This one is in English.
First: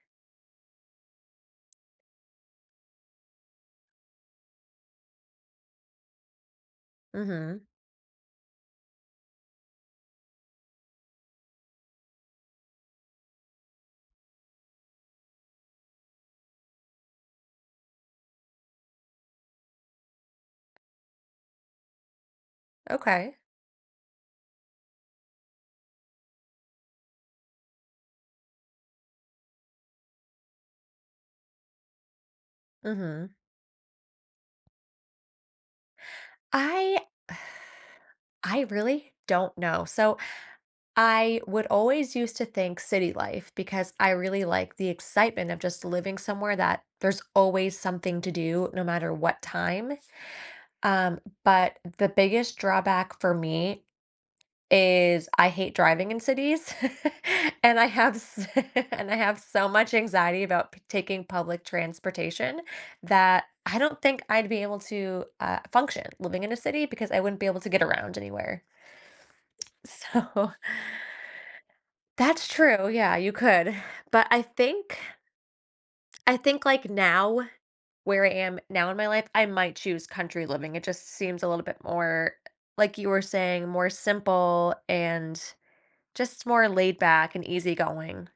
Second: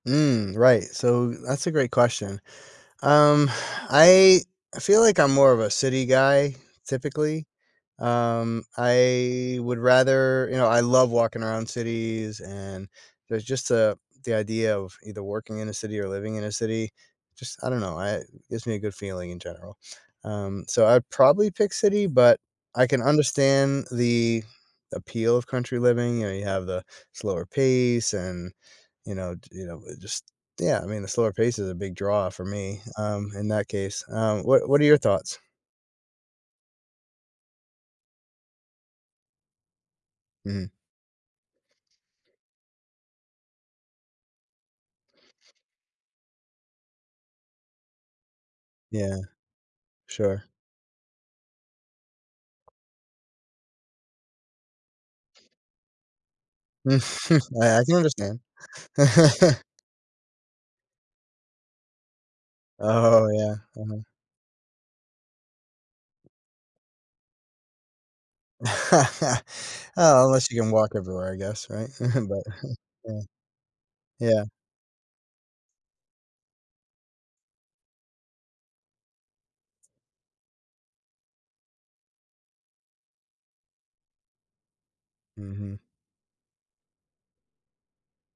Mm, right, so that's a great question, um, I feel like I'm more of a city guy, typically, Mhm. um, I would rather you know, I love walking around cities, and there's just a the idea of either working in a city or living in a city just, I don't know I gives me a good feeling in general, um, so I'd probably pick city, but I can Okay. understand the appeal of country living, you know you have the slower pace and, you know, d you know, it just yeah, I mean, the slower pace is a big draw for me, um, Mhm. in that case, um, what what are your thoughts? I I really don't know, so Mhm. I would always used to think city life because I really like the excitement of just living somewhere that there's always something to do no matter Yeah. what time, Sure. um, but the biggest drawback for me is I hate driving in cities, I and I I can have s understand. and I have so much anxiety about p taking public transportation Oh, that yeah, I don't uh-huh. think I'd be able to, uh, function living in a city, because I wouldn't be able to get around anywhere. Uh, So unless you can walk everywhere, I guess, right, but That's true, yeah, yeah. you could, but I Yeah. think I think, like, now, where I am now in my life, I might choose country living, it just seems a little bit more, like you were saying, more simple and Mhm. just more laid back and easy-going.